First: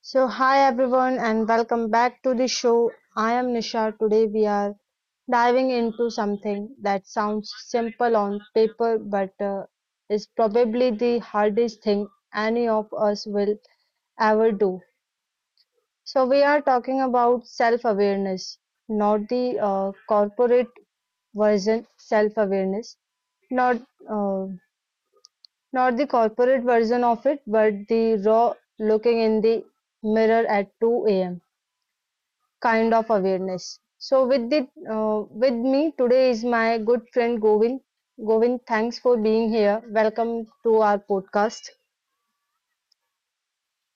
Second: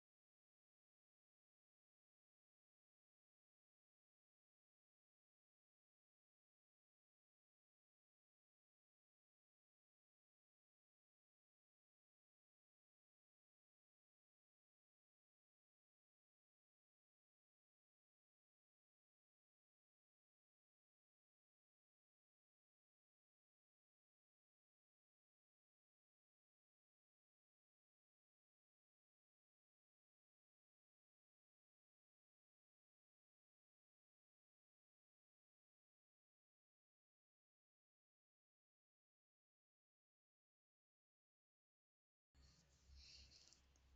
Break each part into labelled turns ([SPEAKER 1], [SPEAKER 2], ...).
[SPEAKER 1] So, hi everyone, and welcome back to the show. I am Nisha. Today, we are diving into something that sounds simple on paper but is probably the hardest thing any of us will ever do. So, we are talking about self awareness, not the corporate version self awareness, not uh, not the corporate version of it, but the raw looking in the mirror at 2 a.m. kind of awareness. So with me today is my good friend Govind. Govind, thanks for being here. Welcome to our podcast.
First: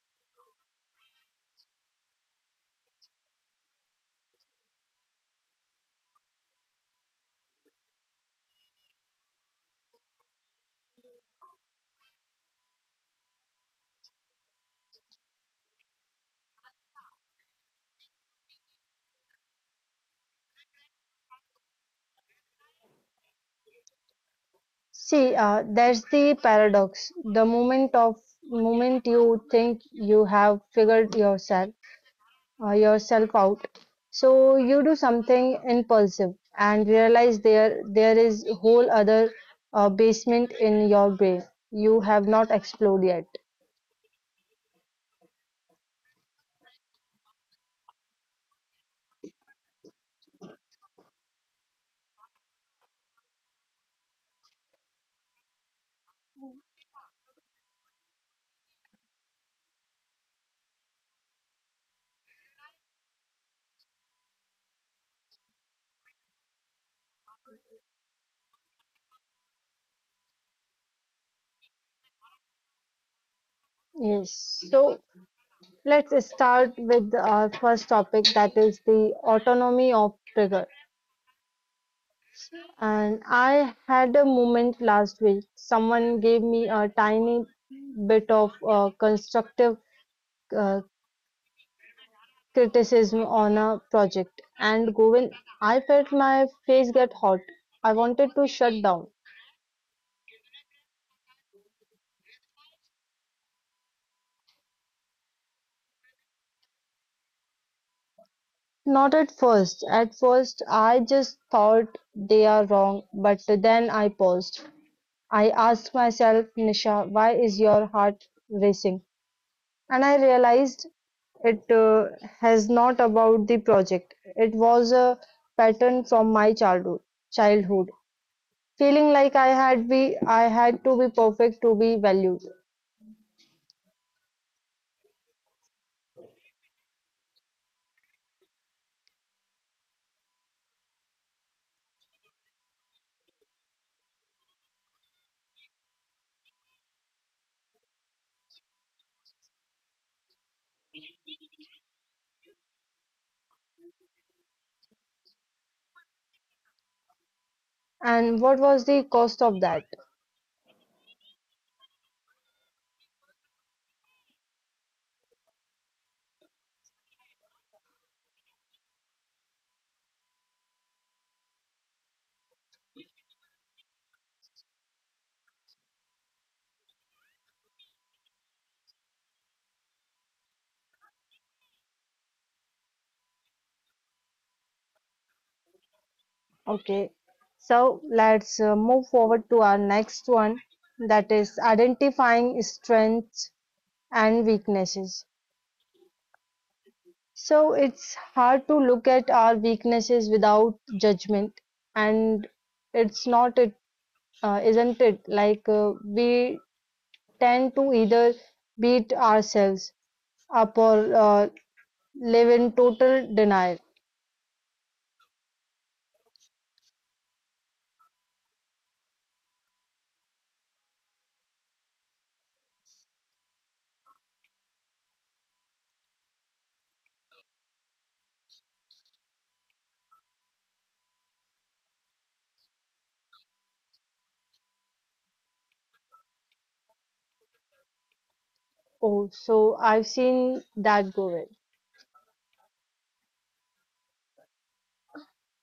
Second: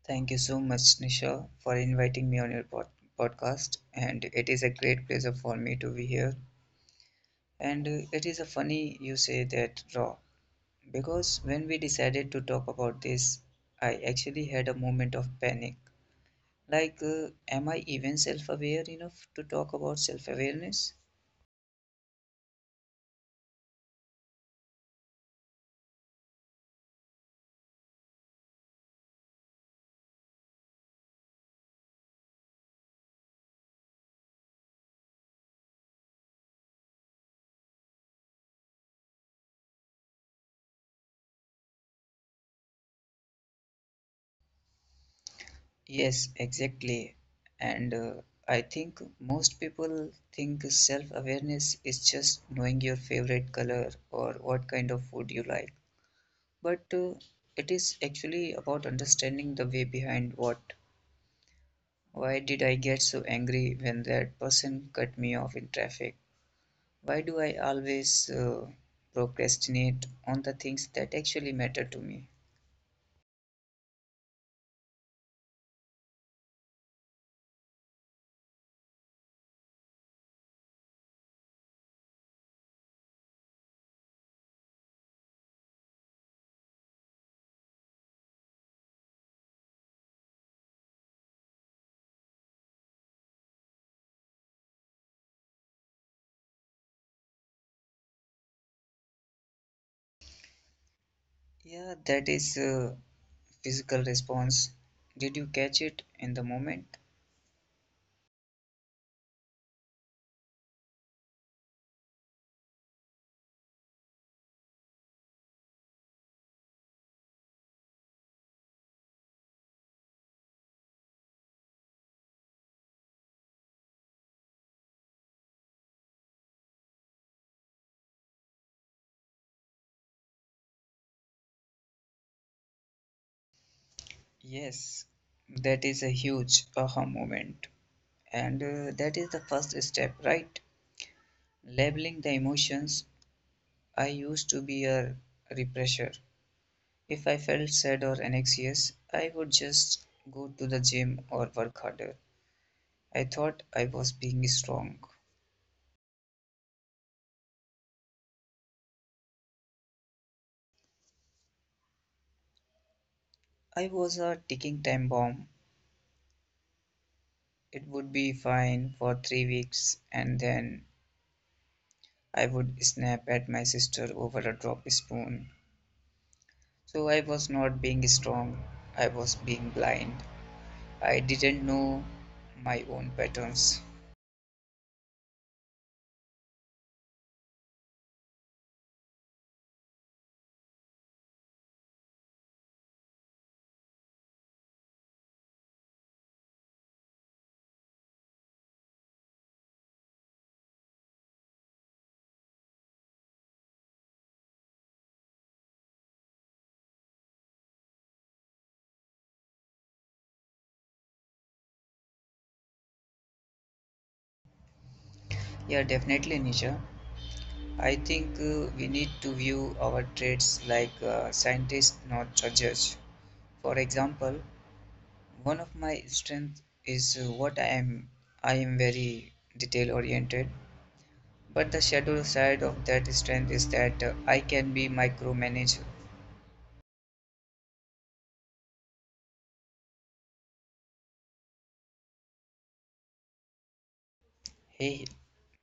[SPEAKER 2] Thank you so much, Nisha, for inviting me on your podcast. And it is a great pleasure for me to be here. And it is a funny you say that raw, because when we decided to talk about this, I actually had a moment of panic. Like, am I even self aware enough to talk about self awareness?
[SPEAKER 1] See, there's the paradox. The moment of moment you think you have figured yourself out, so you do something impulsive and realize there is whole other basement in your brain you have not explored yet.
[SPEAKER 2] Yes, exactly. And I think most people think self awareness is just knowing your favorite color or what kind of food you like, but it is actually about understanding the way behind what. Why did I get so angry when that person cut me off in traffic? Why do I always procrastinate on the things that actually matter to me?
[SPEAKER 1] Yes. So, let's start with our first topic, that is the autonomy of trigger. And I had a moment last week. Someone gave me a tiny bit of constructive uh, criticism on a project, and Govind, I felt my face get hot. I wanted to shut down.
[SPEAKER 2] Yeah, that is a physical response. Did you catch it in the moment?
[SPEAKER 1] Not at first. At first, I just thought they are wrong, but then I paused. I asked myself, Nisha, why is your heart racing? And I realized it has not about the project. It was a pattern from my childhood. Childhood feeling like I had to be perfect to be valued.
[SPEAKER 2] Yes, that is a huge aha moment. And that is the first step, right? Labeling the emotions. I used to be a repressor. If I felt sad or anxious, I would just go to the gym or work harder. I thought I was being strong.
[SPEAKER 1] And what was the cost of that?
[SPEAKER 2] I was a ticking time bomb. It would be fine for three weeks, and then I would snap at my sister over a drop spoon. So I was not being strong, I was being blind. I didn't know my own patterns.
[SPEAKER 1] Okay, so let's move forward to our next one, that is identifying strengths and weaknesses. So it's hard to look at our weaknesses without judgment, and it's not a isn't it? Like we tend to either beat ourselves up or live in total denial.
[SPEAKER 2] Yeah, definitely, Nisha. I think we need to view our traits like scientists, not judges. For example, one of my strengths is what I am. I am very detail oriented, but the shadow side of that strength is that I can be micromanage.
[SPEAKER 1] Oh, so I've seen that go well.
[SPEAKER 2] Hey,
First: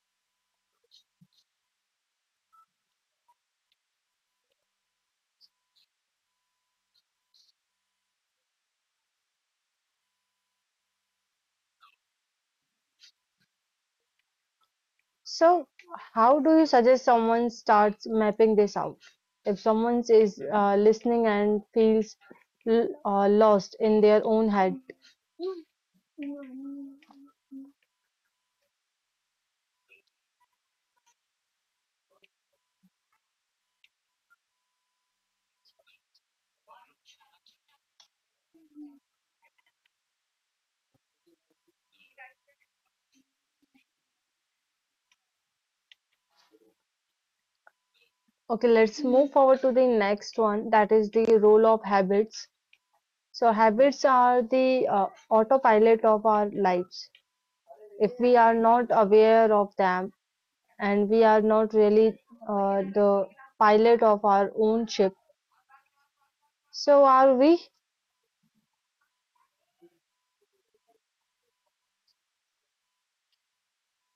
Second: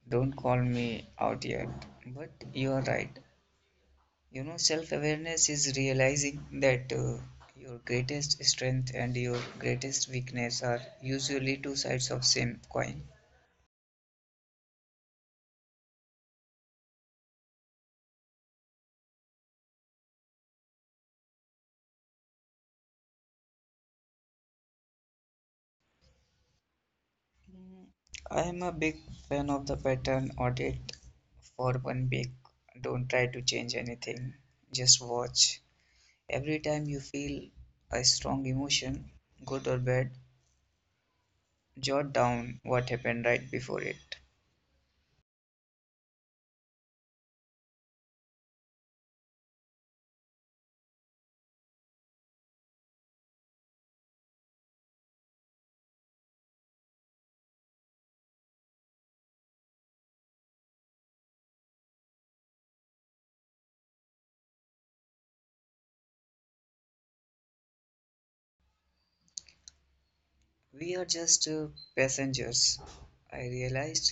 [SPEAKER 2] don't call me out yet. But you are right. You know, self-awareness is realizing that your greatest strength and your greatest weakness are usually two sides of same coin.
[SPEAKER 1] So, how do you suggest someone starts mapping this out? If someone is listening and feels lost in their own head.
[SPEAKER 2] I am a big fan of the pattern audit for one week. Don't try to change anything, just watch. Every time you feel a strong emotion, good or bad, jot down what happened right before it.
[SPEAKER 1] Okay, let's move forward to the next one. That is the role of habits. So, habits are the autopilot of our lives if we are not aware of them, and we are not really the pilot of our own ship, so are we?
[SPEAKER 2] We are just passengers. I realized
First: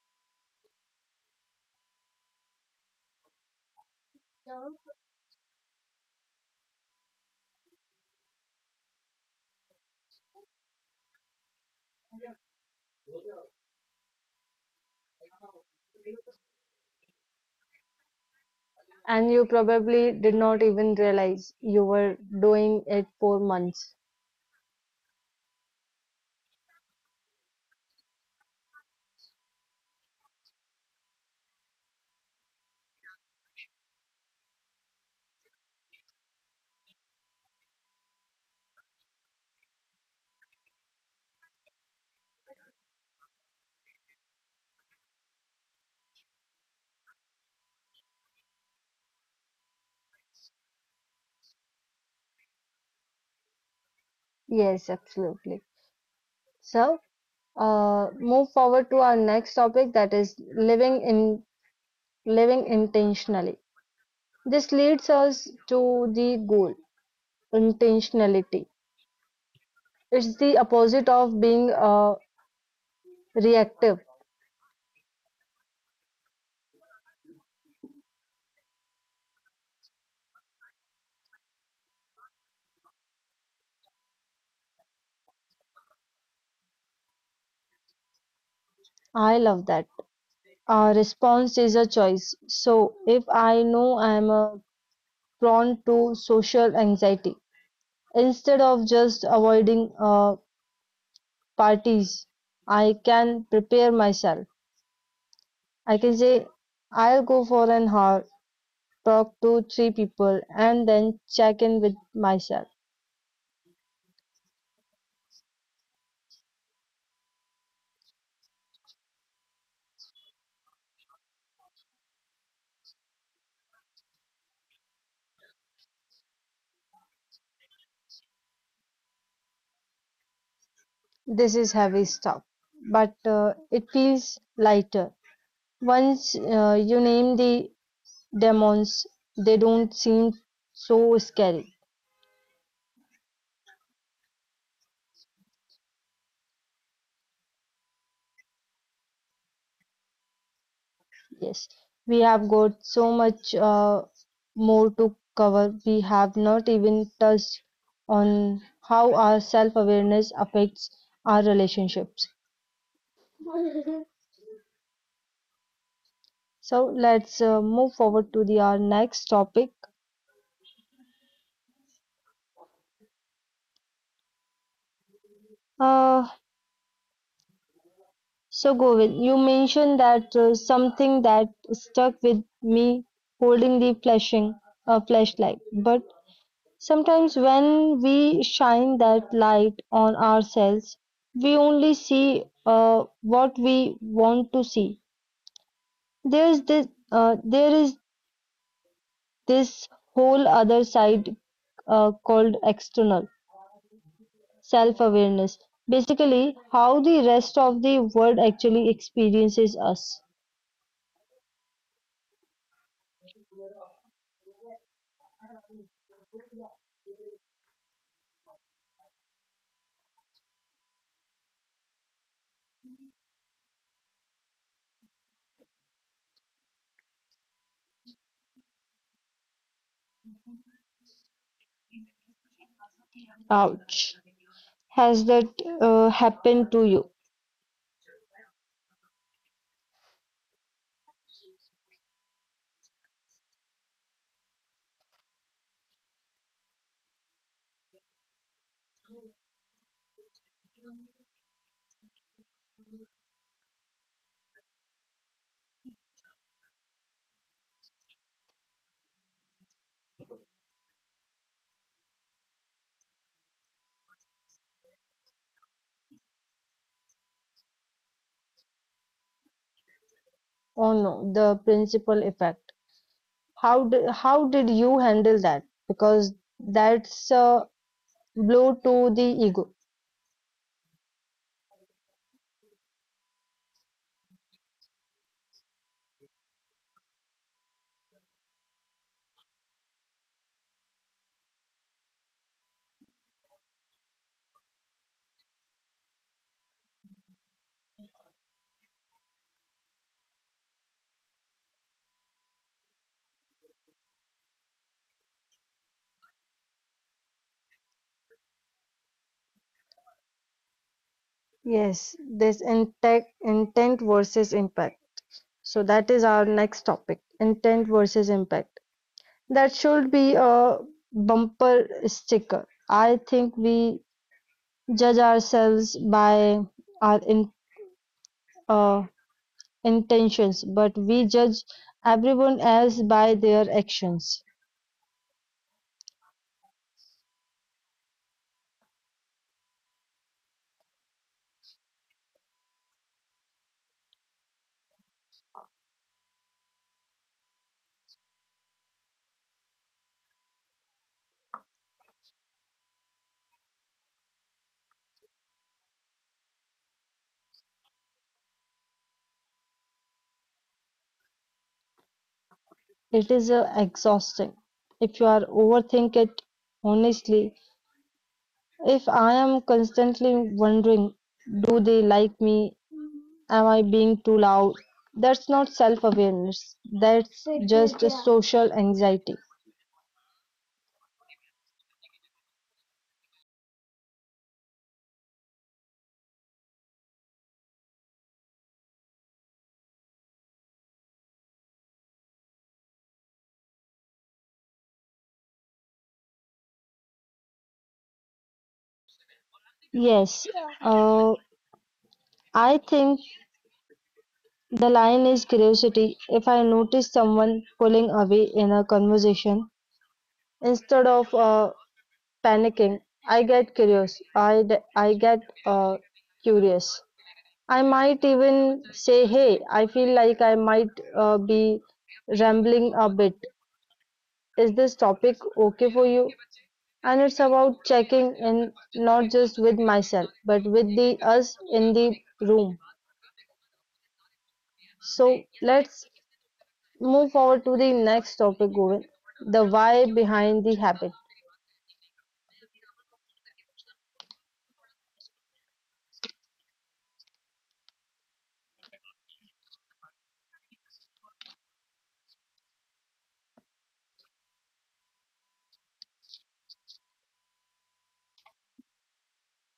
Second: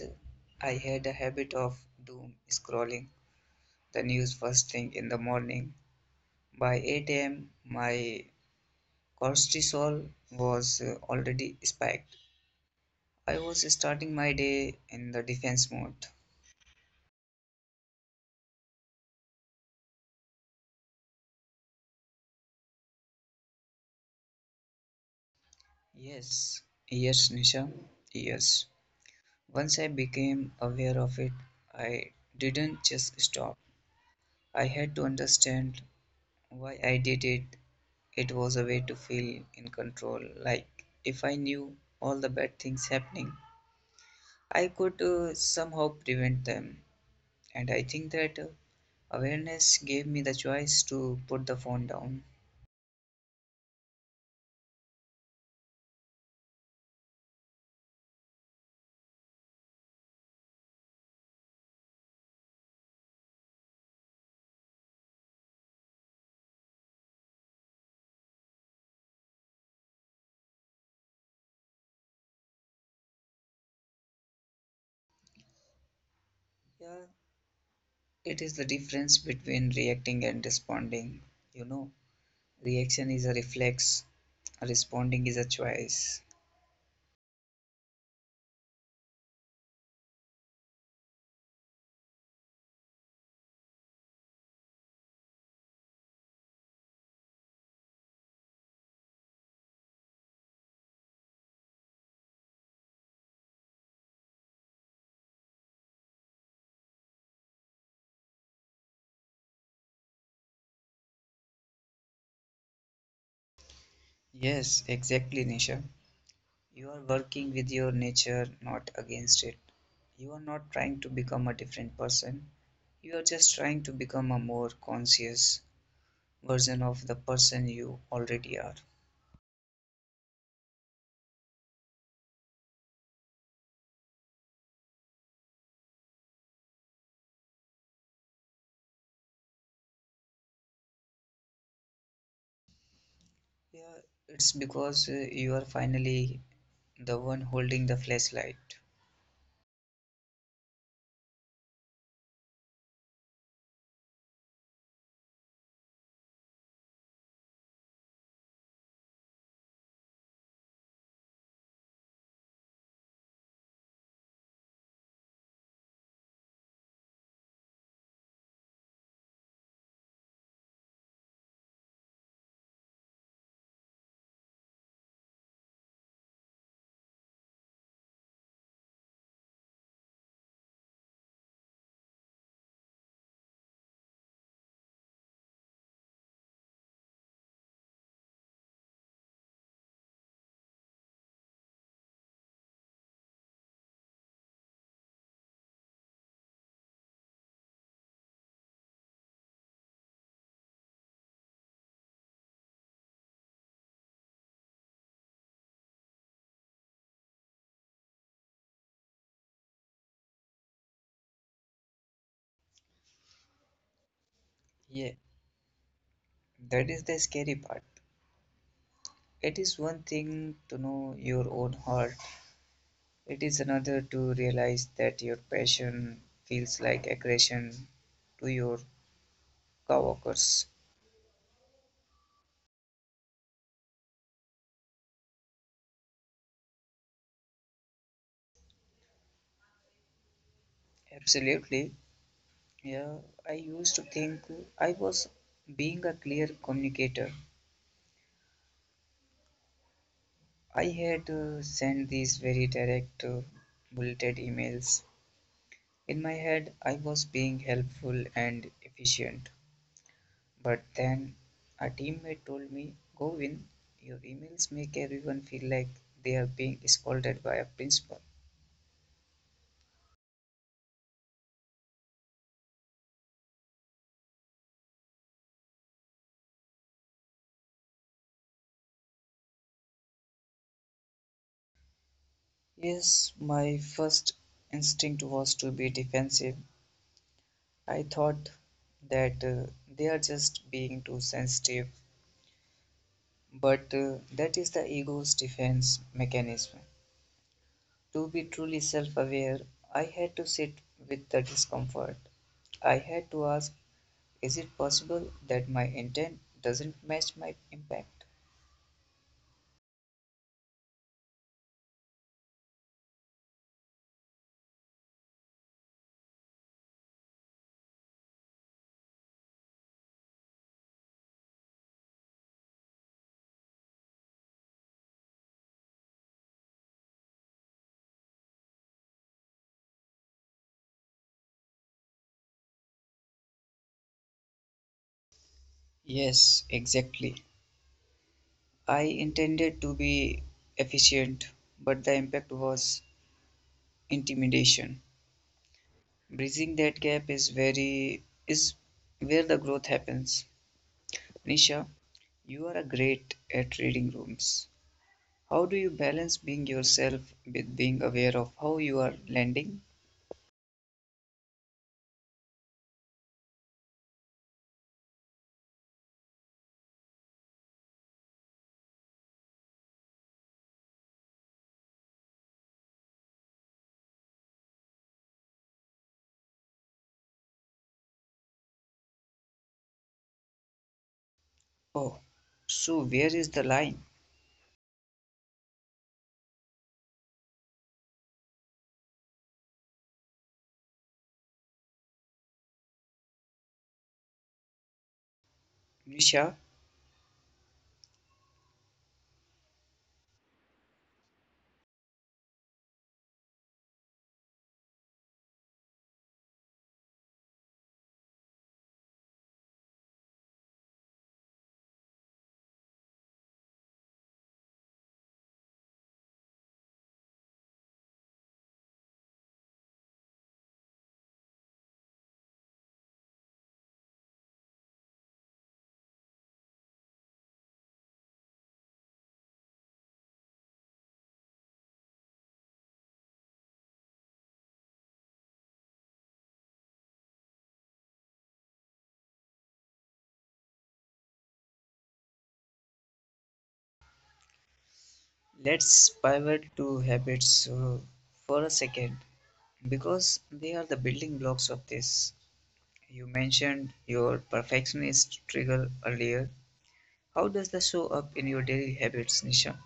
[SPEAKER 2] I had a habit of doom scrolling the news first thing in the morning. By 8 a.m., my cortisol was already spiked. I was starting my day in the defense mode.
[SPEAKER 1] And you probably did not even realize you were doing it for months.
[SPEAKER 2] Yes, yes, Nisha, yes. Once I became aware of it, I didn't just stop. I had to understand why I did it. It was a way to feel in control, like if I knew all the bad things happening, I could somehow prevent them. And I think that awareness gave me the choice to put the phone down.
[SPEAKER 1] Yes, absolutely. So, move forward to our next topic that is living intentionally. This leads us to the goal, intentionality. It's the opposite of being reactive.
[SPEAKER 2] Yeah, it is the difference between reacting and responding. You know, reaction is a reflex, responding is a choice.
[SPEAKER 1] I love that. A response is a choice. So, if I know I am prone to social anxiety, instead of just avoiding parties, I can prepare myself. I can say, I'll go for an hour, talk to three people, and then check in with myself.
[SPEAKER 2] Yes, exactly, Nisha. You are working with your nature, not against it. You are not trying to become a different person. You are just trying to become a more conscious version of the person you already are.
[SPEAKER 1] This is heavy stuff, but it feels lighter. Once you name the demons, they don't seem so scary.
[SPEAKER 2] Yeah, it's because you are finally the one holding the flashlight.
[SPEAKER 1] Yes, we have got so much more to cover. We have not even touched on how our self-awareness affects our relationships. So let's move forward to the our next topic. Uh, so Govind, you mentioned that something that stuck with me, holding the flashing flashlight. But sometimes, when we shine that light on ourselves, we only see what we want to see. There is this whole other side called external self awareness. Basically, how the rest of the world actually experiences us.
[SPEAKER 2] Yeah, that is the scary part. It is one thing to know your own heart, it is another to realize that your passion feels like aggression to your coworkers.
[SPEAKER 1] Ouch. Has that happened to you?
[SPEAKER 2] Absolutely. Yeah, I used to think I was being a clear communicator. I had sent these very direct, bulleted emails. In my head, I was being helpful and efficient. But then a teammate told me, Govin, your emails make everyone feel like they are being scolded by a principal.
[SPEAKER 1] Oh no, the principal effect. How did you handle that, because that's a blow to the ego.
[SPEAKER 2] Yes, my first instinct was to be defensive. I thought that they are just being too sensitive. But that is the ego's defense mechanism. To be truly self aware, I had to sit with the discomfort. I had to ask, is it possible that my intent doesn't match my impact?
[SPEAKER 1] Yes, this intent versus impact. So that is our next topic, intent versus impact. That should be a bumper sticker. I think we judge ourselves by our uh, intentions, but we judge everyone else by their actions.
[SPEAKER 2] Yes, exactly. I intended to be efficient, but the impact was intimidation. Bridging that gap is where the growth happens. Nisha, you are great at reading rooms. How do you balance being yourself with being aware of how you are landing?
[SPEAKER 1] It is exhausting. If you are overthink it, honestly, if I am constantly wondering, do they like me? Am I being too loud? That's not self awareness. That's just a social anxiety.
[SPEAKER 2] Oh, so where is the line? Nisha,
[SPEAKER 1] Yes, uh, I think the line is curiosity. If I notice someone pulling away in a conversation, instead of panicking, I get curious. I get uh, curious. I might even say, Hey, I feel like I might be rambling a bit. Is this topic okay for you? And it's about checking in not just with myself, but with the us in the room. So let's move forward to the next topic, Govind, the why behind the habit.
[SPEAKER 2] let's pivot to habits for a second, because they are the building blocks of this. You mentioned your perfectionist trigger earlier. How does that show up in your daily habits, Nisha?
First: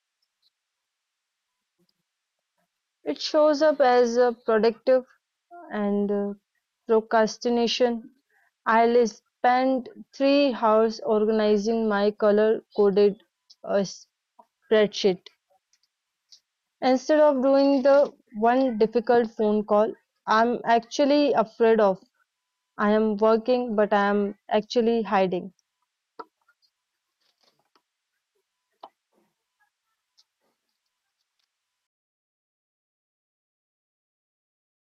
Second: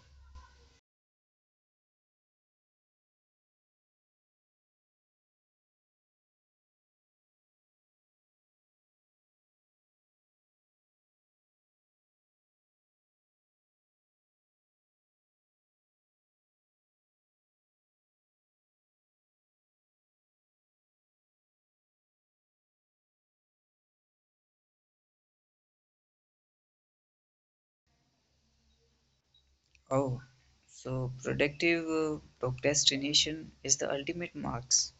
[SPEAKER 1] It shows up as a productive and procrastination. I'll spend 3 hours organizing my color coded uh, spreadsheet. Instead of doing the one difficult phone call I'm actually afraid of. I am working, but I am actually hiding.
[SPEAKER 2] Oh, so productive procrastination is the ultimate marks.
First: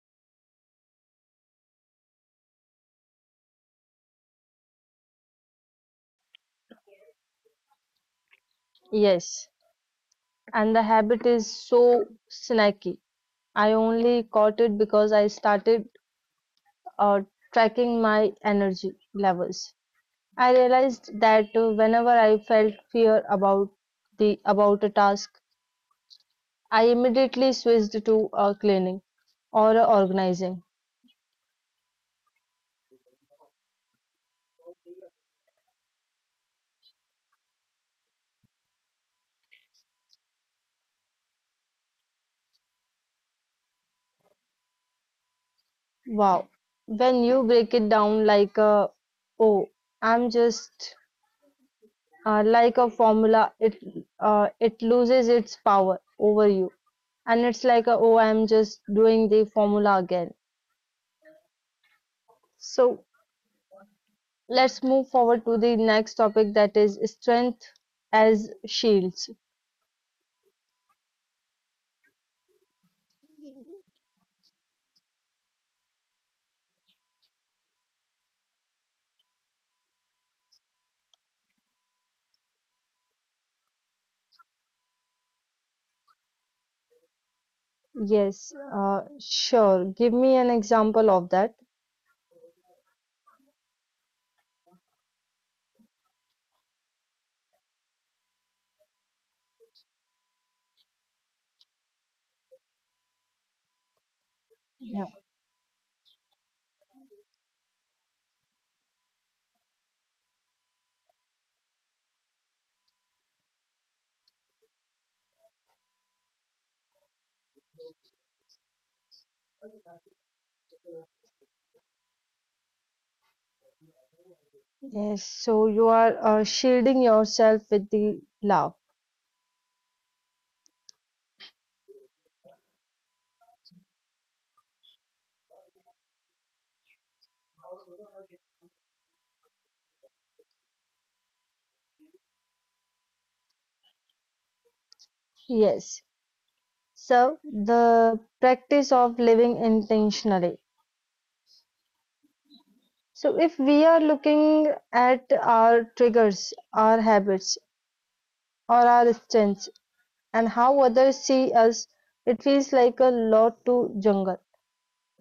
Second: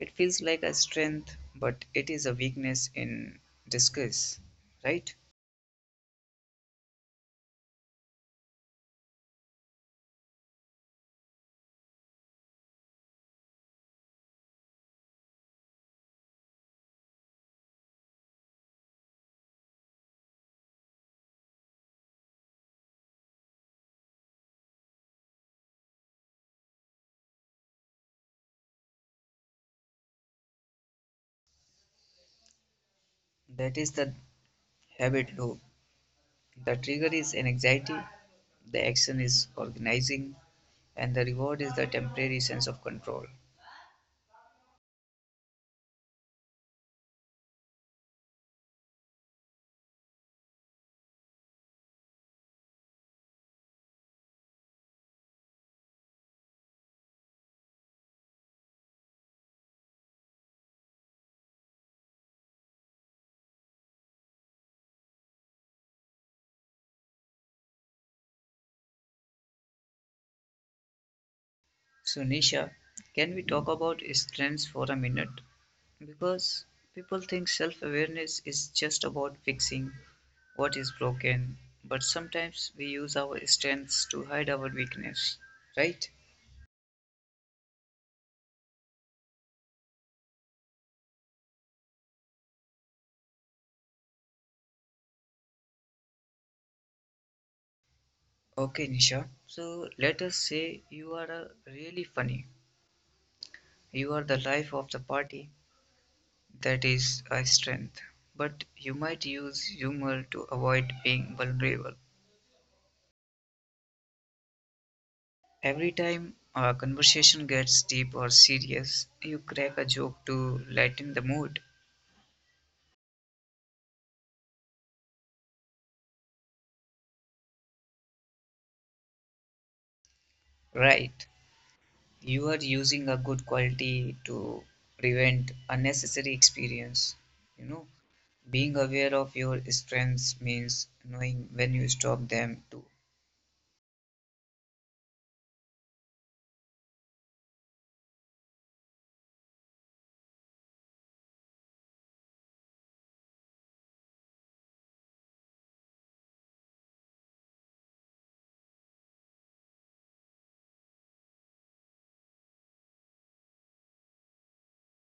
[SPEAKER 2] It feels like a strength, but it is a weakness in disguise, right?
[SPEAKER 1] Yes. And the habit is so snacky. I only caught it because I started uh, tracking my energy levels. I realized that whenever I felt fear about the about a task, I immediately switched to cleaning or organizing.
[SPEAKER 2] That is the habit loop. The trigger is an anxiety, the action is organizing, and the reward is the temporary sense of control.
[SPEAKER 1] Wow. When you break it down like a oh, I'm just like a formula, it loses its power over you, and it's like a, oh, I'm just doing the formula again. So let's move forward to the next topic that is strength as shields.
[SPEAKER 2] So, Nisha, can we talk about strengths for a minute? Because people think self awareness is just about fixing what is broken, but sometimes we use our strengths to hide our weakness, right?
[SPEAKER 1] Yes, sure. Give me an example of that.
[SPEAKER 2] Okay, Nisha. So, let us say you are a really funny. You are the life of the
[SPEAKER 1] Yeah.
[SPEAKER 2] party. That is a strength. But you might use humor to avoid being vulnerable. Every time a conversation gets deep or serious, you crack a joke to lighten the mood.
[SPEAKER 1] Yes, so you are shielding yourself with the love.
[SPEAKER 2] Right. You are using a good quality to prevent unnecessary experience. You know, being aware of your strengths means knowing when you stop them too.
[SPEAKER 1] Yes. So the practice of living intentionally. So if we are looking at our triggers, our habits, or our strengths, and how others see us, it feels like a lot to jungle.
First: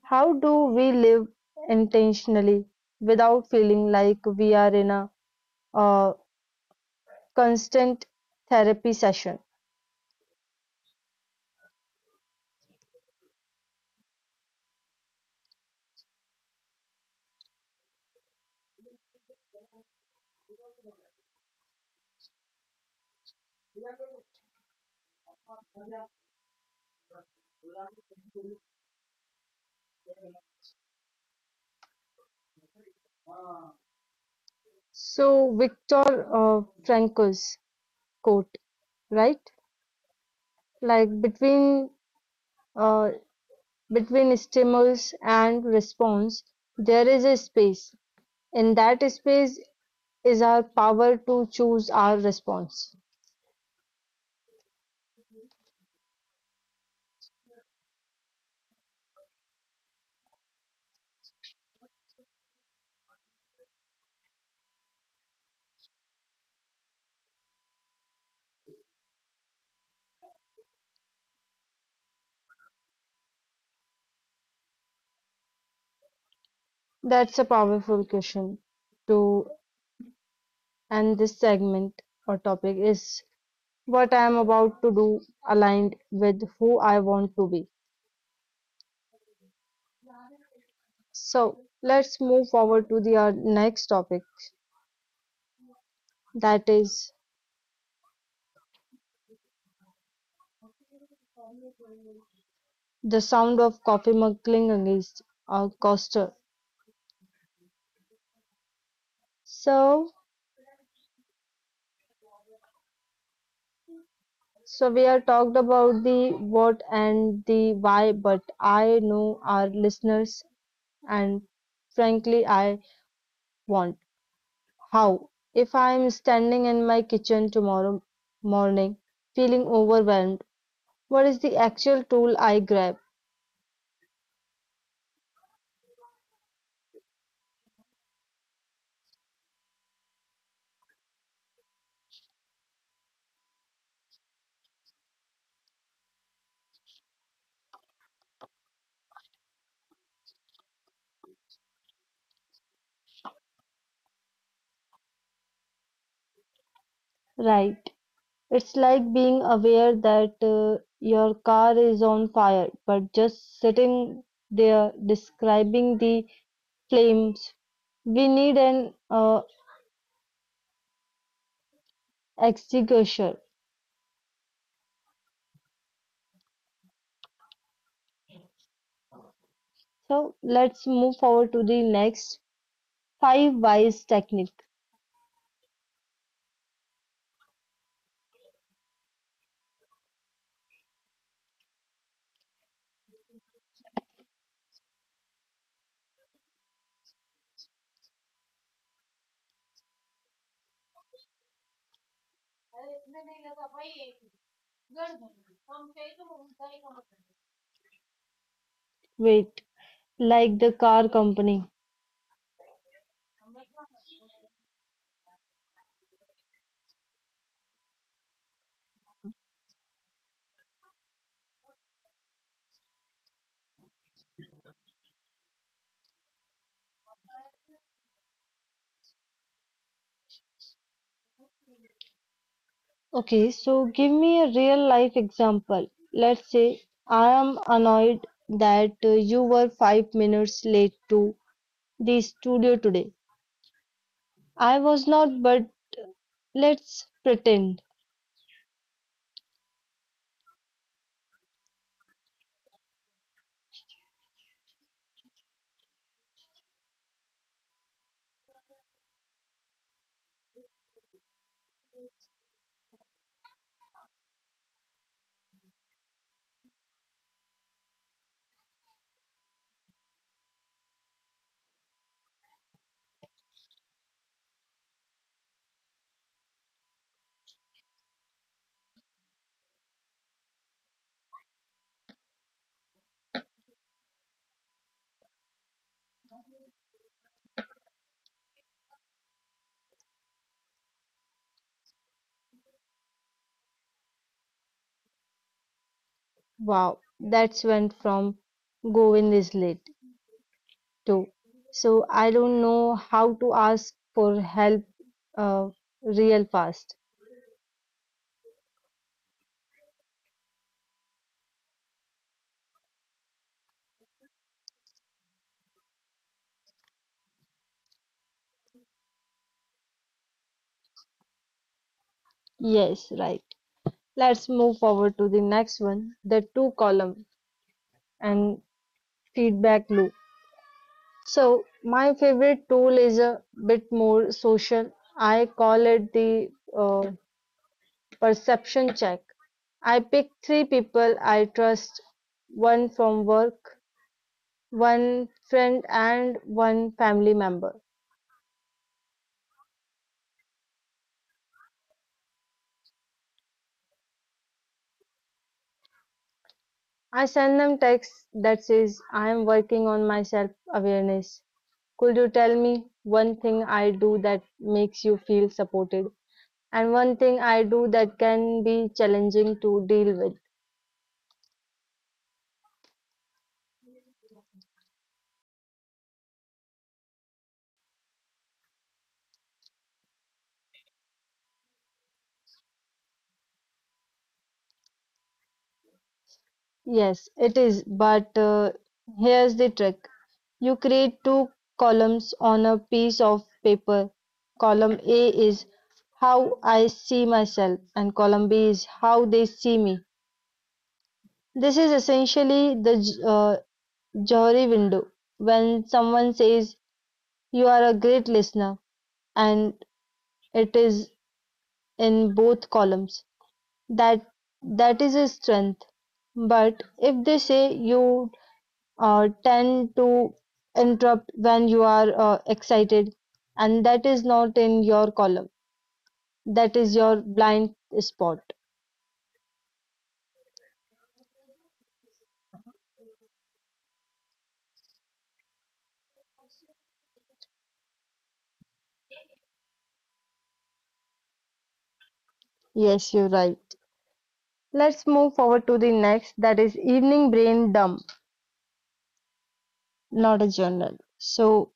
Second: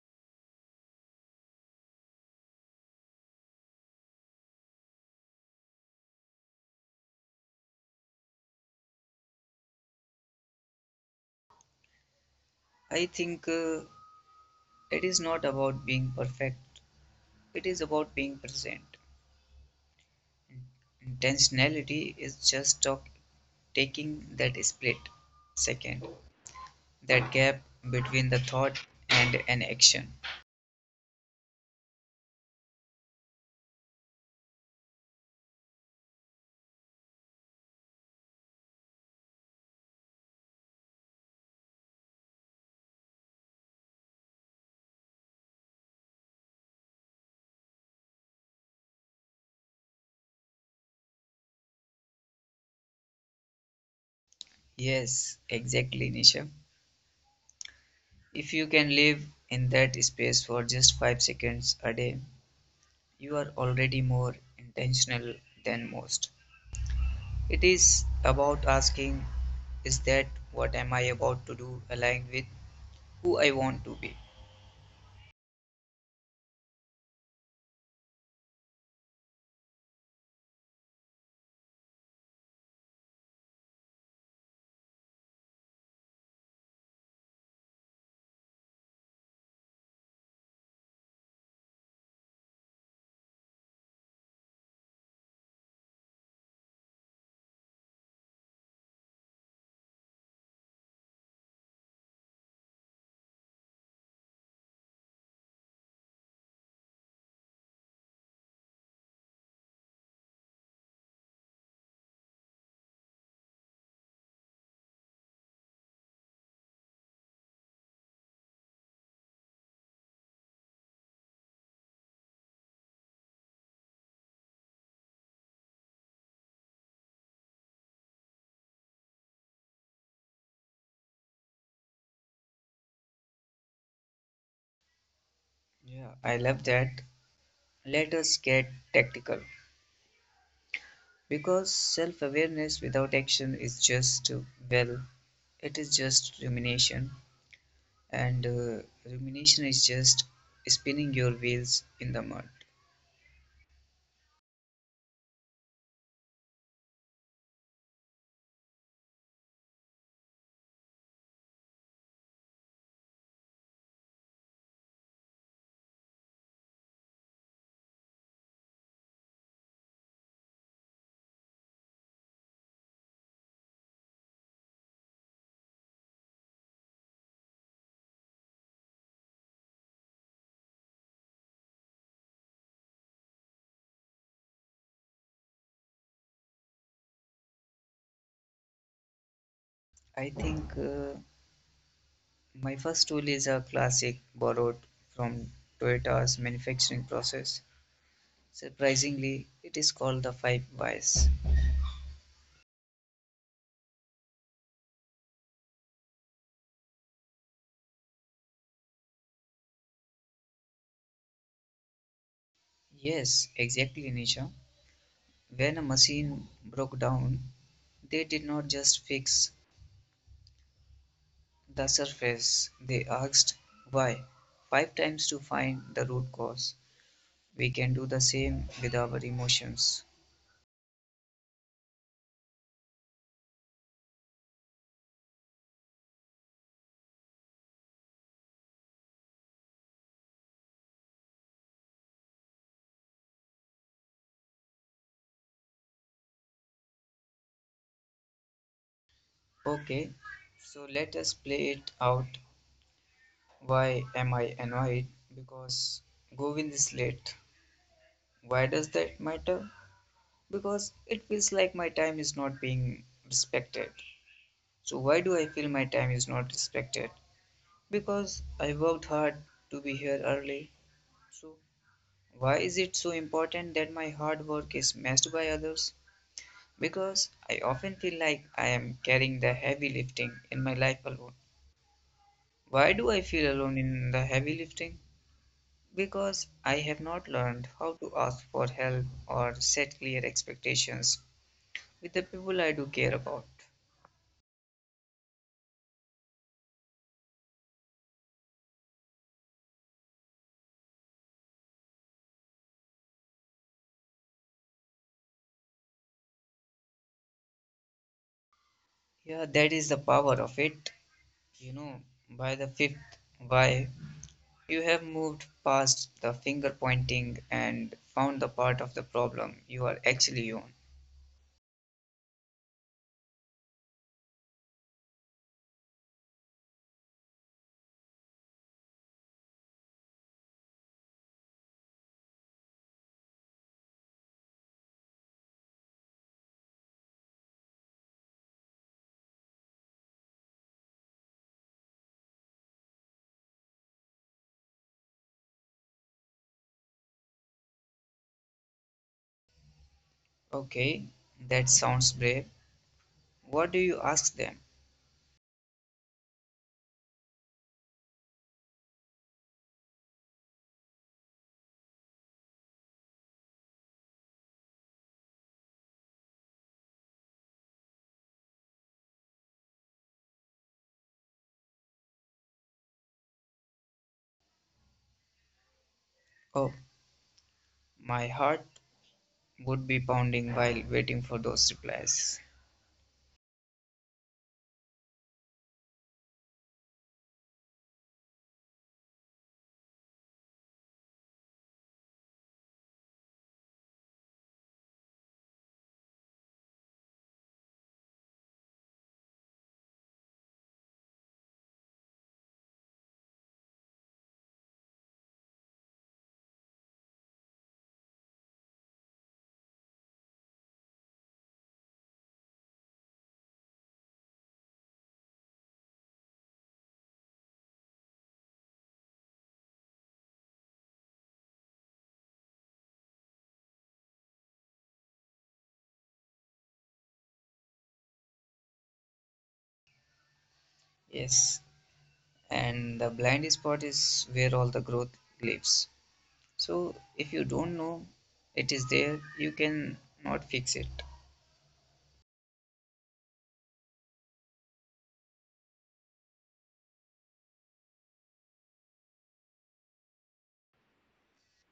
[SPEAKER 1] How do we live intentionally without feeling like we are in a uh, constant therapy session.
[SPEAKER 2] I think it is not about being perfect, it is about being present. Intentionality is just talk, taking that split second, that gap between the thought and an action.
[SPEAKER 1] So Viktor Frankl's quote, right? Like uh, between stimulus and response, there is a space. In that space is our power to choose our response.
[SPEAKER 2] Yes, exactly, Nisha. If you can live in that space for just five seconds a day, you are already more intentional than most. It is about asking, is that, what am I about to do aligned with who I want to be?
[SPEAKER 1] That's a powerful question to end this segment or topic, is what I am about to do aligned with who I want to be. So let's move forward to the next topic, that is the sound of coffee mug clinking against a coaster. So, so, we have talked about the what and the why, but I know our listeners, and frankly, I want how. If I am standing in my kitchen tomorrow morning, feeling overwhelmed, what is the actual tool I grab?
[SPEAKER 2] Yeah, I love that. Let us get tactical. Because self awareness without action is just, well, it is just rumination, and rumination is just spinning your wheels in the mud.
[SPEAKER 1] Right. It's like being aware that your car is on fire, but just sitting there describing the flames. We need an extinguisher. So let's move forward to the next five wise technique.
[SPEAKER 2] I think my first tool is a classic borrowed from Toyota's manufacturing process. Surprisingly, it is called the five whys.
[SPEAKER 1] Wait, like the car company.
[SPEAKER 2] Yes, exactly, Nisha. When a machine broke down, they did not just fix the surface. They asked why five times to find the root cause. We can do the same with our emotions.
[SPEAKER 1] Okay, so give me a real life example. Let's say I am annoyed that you were 5 minutes late to the studio today. I was not, but let's pretend.
[SPEAKER 2] Okay, so let us play it out. Why am I annoyed? Because Govind is late. Why does that matter? Because it feels like my time is not being respected. So, why do I feel my time is not respected? Because I worked hard to be here early. So, why is it so important that my hard work is matched by others? Because I often feel like I am carrying the heavy lifting in my life alone. Why do I feel alone in the heavy lifting? Because I have not learned how to ask for help or set clear expectations with the people I do care about.
[SPEAKER 1] Wow, that's went from Govind is late to. So I don't know how to ask for help, uh, real fast.
[SPEAKER 2] Yeah, that is the power of it. You know, by the fifth why, you have moved past the finger pointing and found the part of the problem you are actually on.
[SPEAKER 1] Yes, right. Let's move forward to the next one, the two column and feedback loop. So my favorite tool is a bit more social. I call it the uh, perception check. I pick three people I trust, one from work, one friend, and one family member.
[SPEAKER 2] Okay, that sounds brave. What do you ask them?
[SPEAKER 1] I send them text that says I am working on my self awareness. Could you tell me one thing I do that makes you feel supported, and one thing I do that can be challenging to deal with?
[SPEAKER 2] Oh, my heart would be pounding while waiting for those replies.
[SPEAKER 1] Yes, it is, but here's the trick. You create two columns on a piece of paper. Column A is how I see myself and column B is how they see me. This is essentially the Johri window. When someone says you are a great listener and it is in both columns, That that is a strength. But if they say you tend to interrupt when you are excited and that is not in your column, that is your blind spot.
[SPEAKER 2] Yes, and the blind spot is where all the growth lives. So if you don't know it is there, you can not fix it.
[SPEAKER 1] Yes, you're right. Let's move forward to the next, that is evening brain dump, not a journal. So,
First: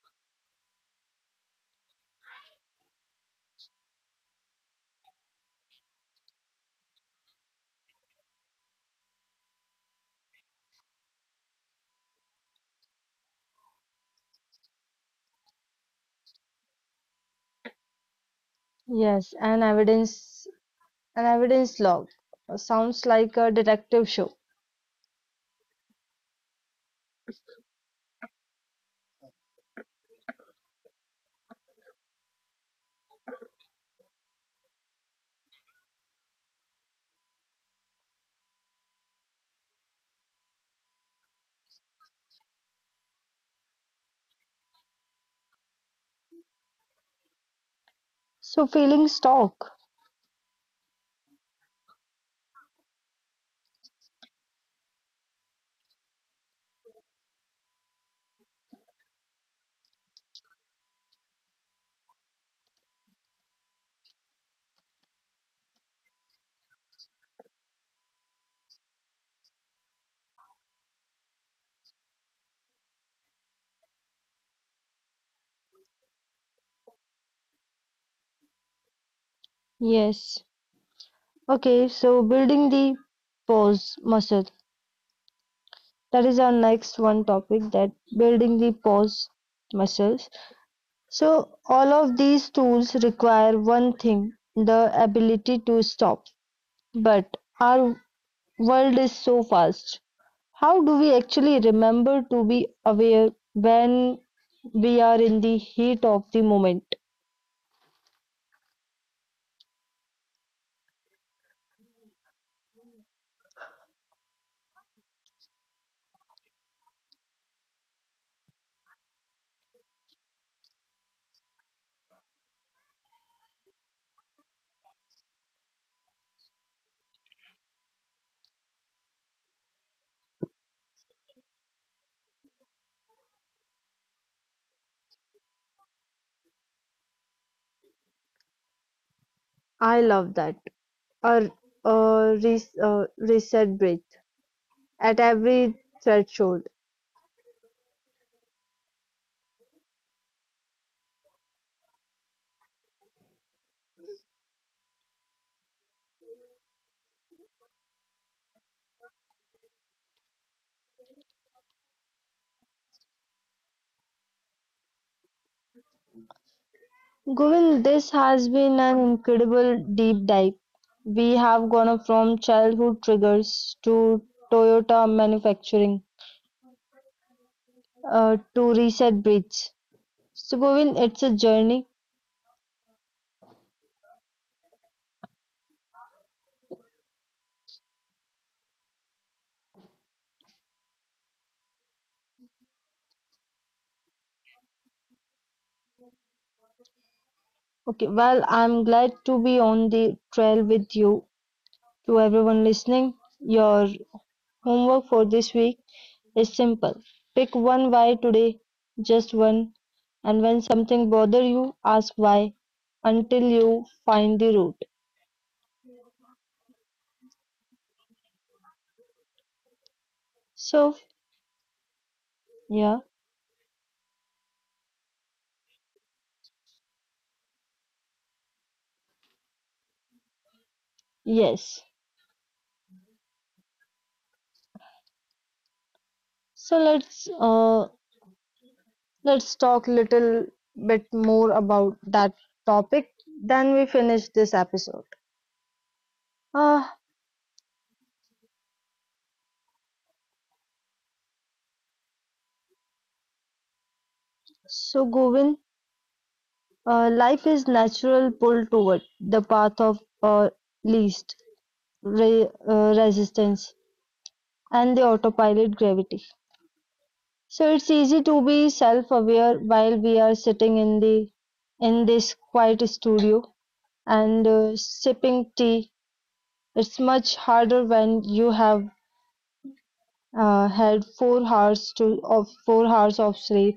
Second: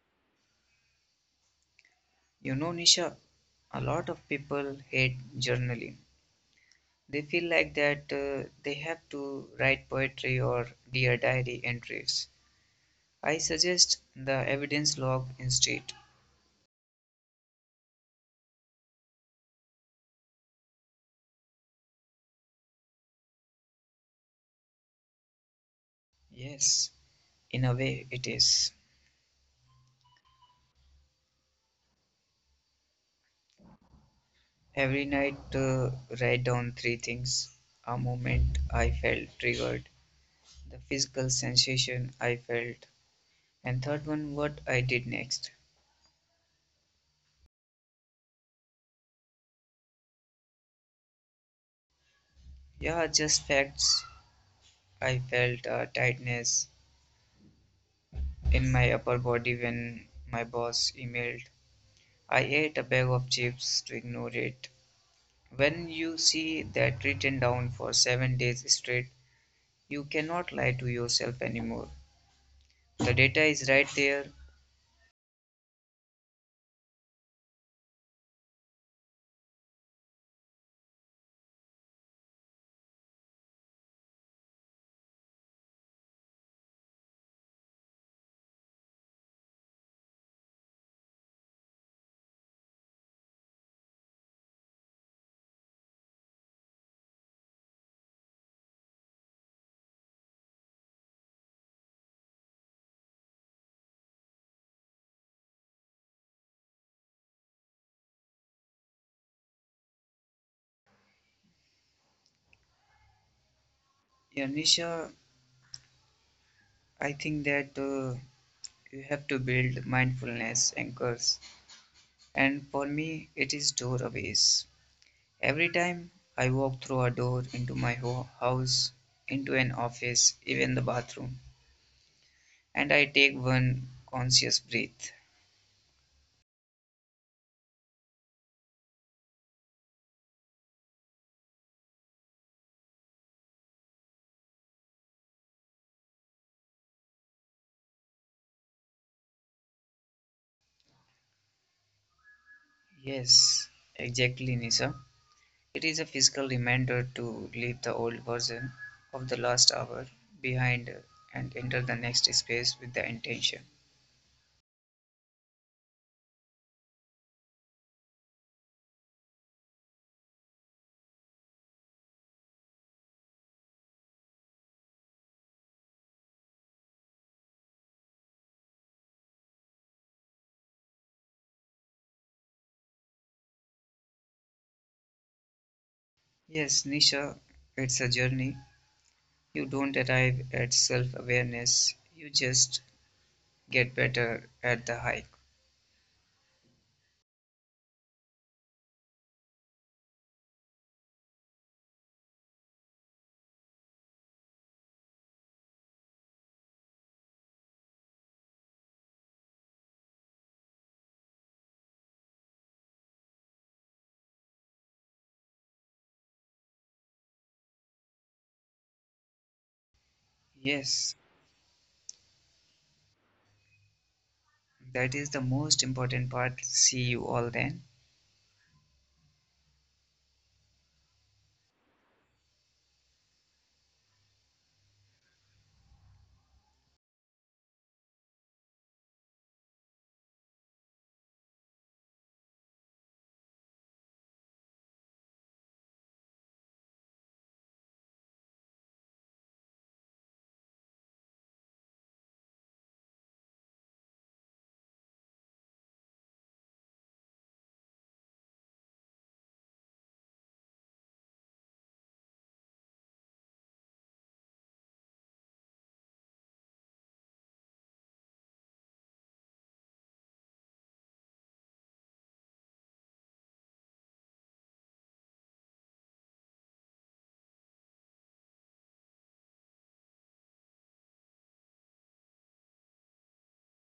[SPEAKER 2] You know, Nisha, a lot of people hate journaling. They feel like that they have to write poetry or dear diary entries. I suggest the evidence log instead.
[SPEAKER 1] yes, an evidence log sounds like a detective show.
[SPEAKER 2] Yes, in a way it is. Every night, write down three things: a moment I felt triggered, the physical sensation I felt, and third one, what I did next.
[SPEAKER 1] So, feelings talk.
[SPEAKER 2] Yeah, just facts. I felt a tightness in my upper body when my boss emailed. I ate a bag of chips to ignore it. When you see that written down for seven days straight, you cannot lie to yourself anymore. The data is right there.
[SPEAKER 1] Yes. Okay, so building the pause muscle. That is our next one topic, that building the pause muscles. So, all of these tools require one thing, the ability to stop. But our world is so fast. How do we actually remember to be aware when we are in the heat of the moment.
[SPEAKER 2] Yeah, Nisha, I think that you have to build mindfulness anchors. And for me, it is doorways. Every time I walk through a door into my house, into an office, even the bathroom, and I take one conscious breath.
[SPEAKER 1] I love that. A, a reset breath at every threshold.
[SPEAKER 2] Yes, exactly, Nisha. It is a physical reminder to leave the old version of the last hour behind and enter the next space with the intention.
[SPEAKER 1] Govil, this has been an incredible deep dive. We have gone from childhood triggers to Toyota manufacturing, to reset breeds. So, Govil, it's a journey.
[SPEAKER 2] Yes, Nisha, it's a journey. You don't arrive at self awareness, you just get better at the hike.
[SPEAKER 1] Okay, well, I'm glad to be on the trail with you. To everyone listening, your homework for this week is simple. Pick one why today, just one, and when something bother you, ask why until you find the root. So,
[SPEAKER 2] Yes,
[SPEAKER 1] yeah,
[SPEAKER 2] that is the most important part. See you all then.
[SPEAKER 1] yes. So let's talk little bit more about that topic, then we finish this episode. Ah, so Govind, life is natural pull toward the path of least resistance and the autopilot gravity. So it's easy to be self-aware while we are sitting in the in this quiet studio and sipping tea. It's much harder when you have had 4 hours to of 4 hours of sleep.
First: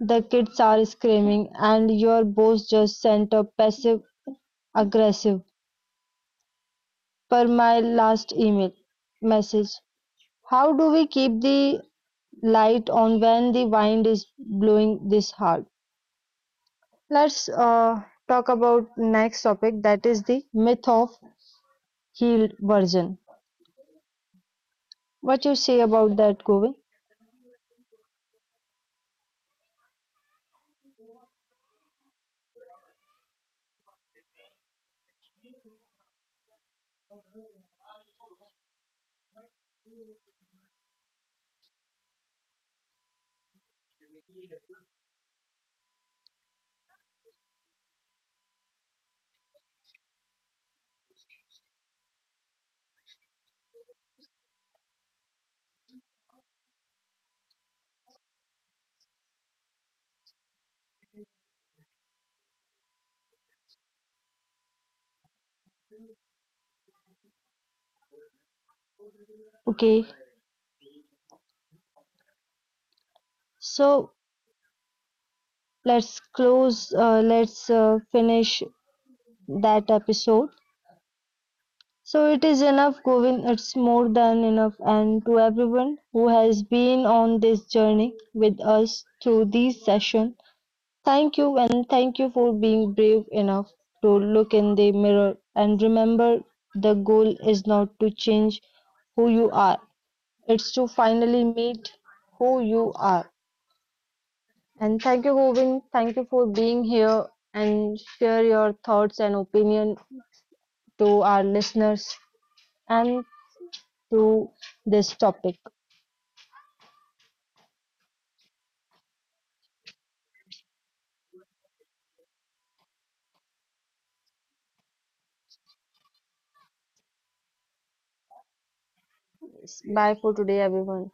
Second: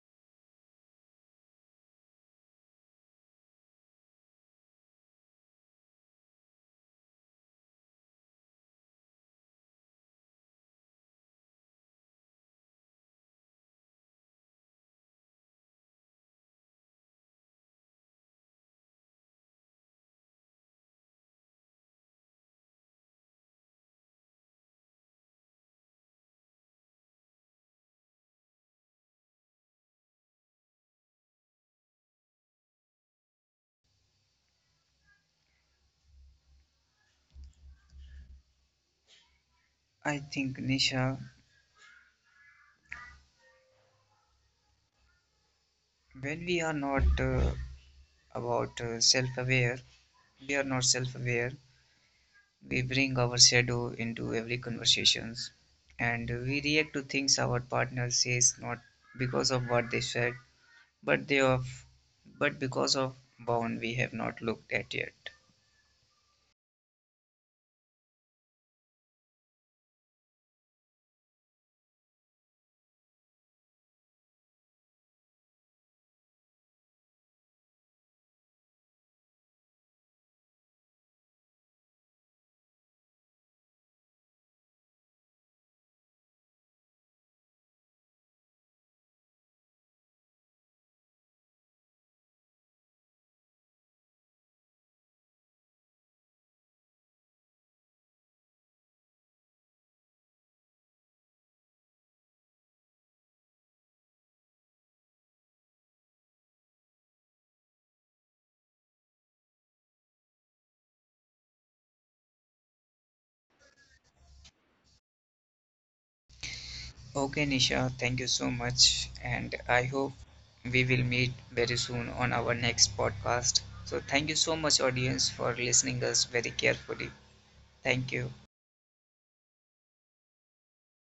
[SPEAKER 1] The kids are screaming, and your boss just sent a passive aggressive per my last email message. How do we keep the light on when the wind is blowing this hard? Let's talk about next topic, that is the myth of healed version. What you say about that, Govind?
[SPEAKER 2] I think, Nisha, when we are not about self aware, we are not self aware. We bring our shadow into every conversations and we react to things our partner says, not because of what they said, but they of but because of bound we have not looked at yet.
[SPEAKER 1] Okay, so let's close. Let's finish that episode. So it is enough, Govind. It's more than enough. And to everyone who has been on this journey with us through this session, thank you, and thank you for being brave enough to look in the mirror and remember the goal is not to change who you are, it's to finally meet who you are. And thank you, Govind. Thank you for being here and share your thoughts and opinion to our listeners and to this topic.
[SPEAKER 2] Okay, Nisha, thank you so much. And I hope we will meet very soon on our next podcast. So, thank you so much, audience, for listening us very carefully. Thank you.
[SPEAKER 1] Bye for today, everyone.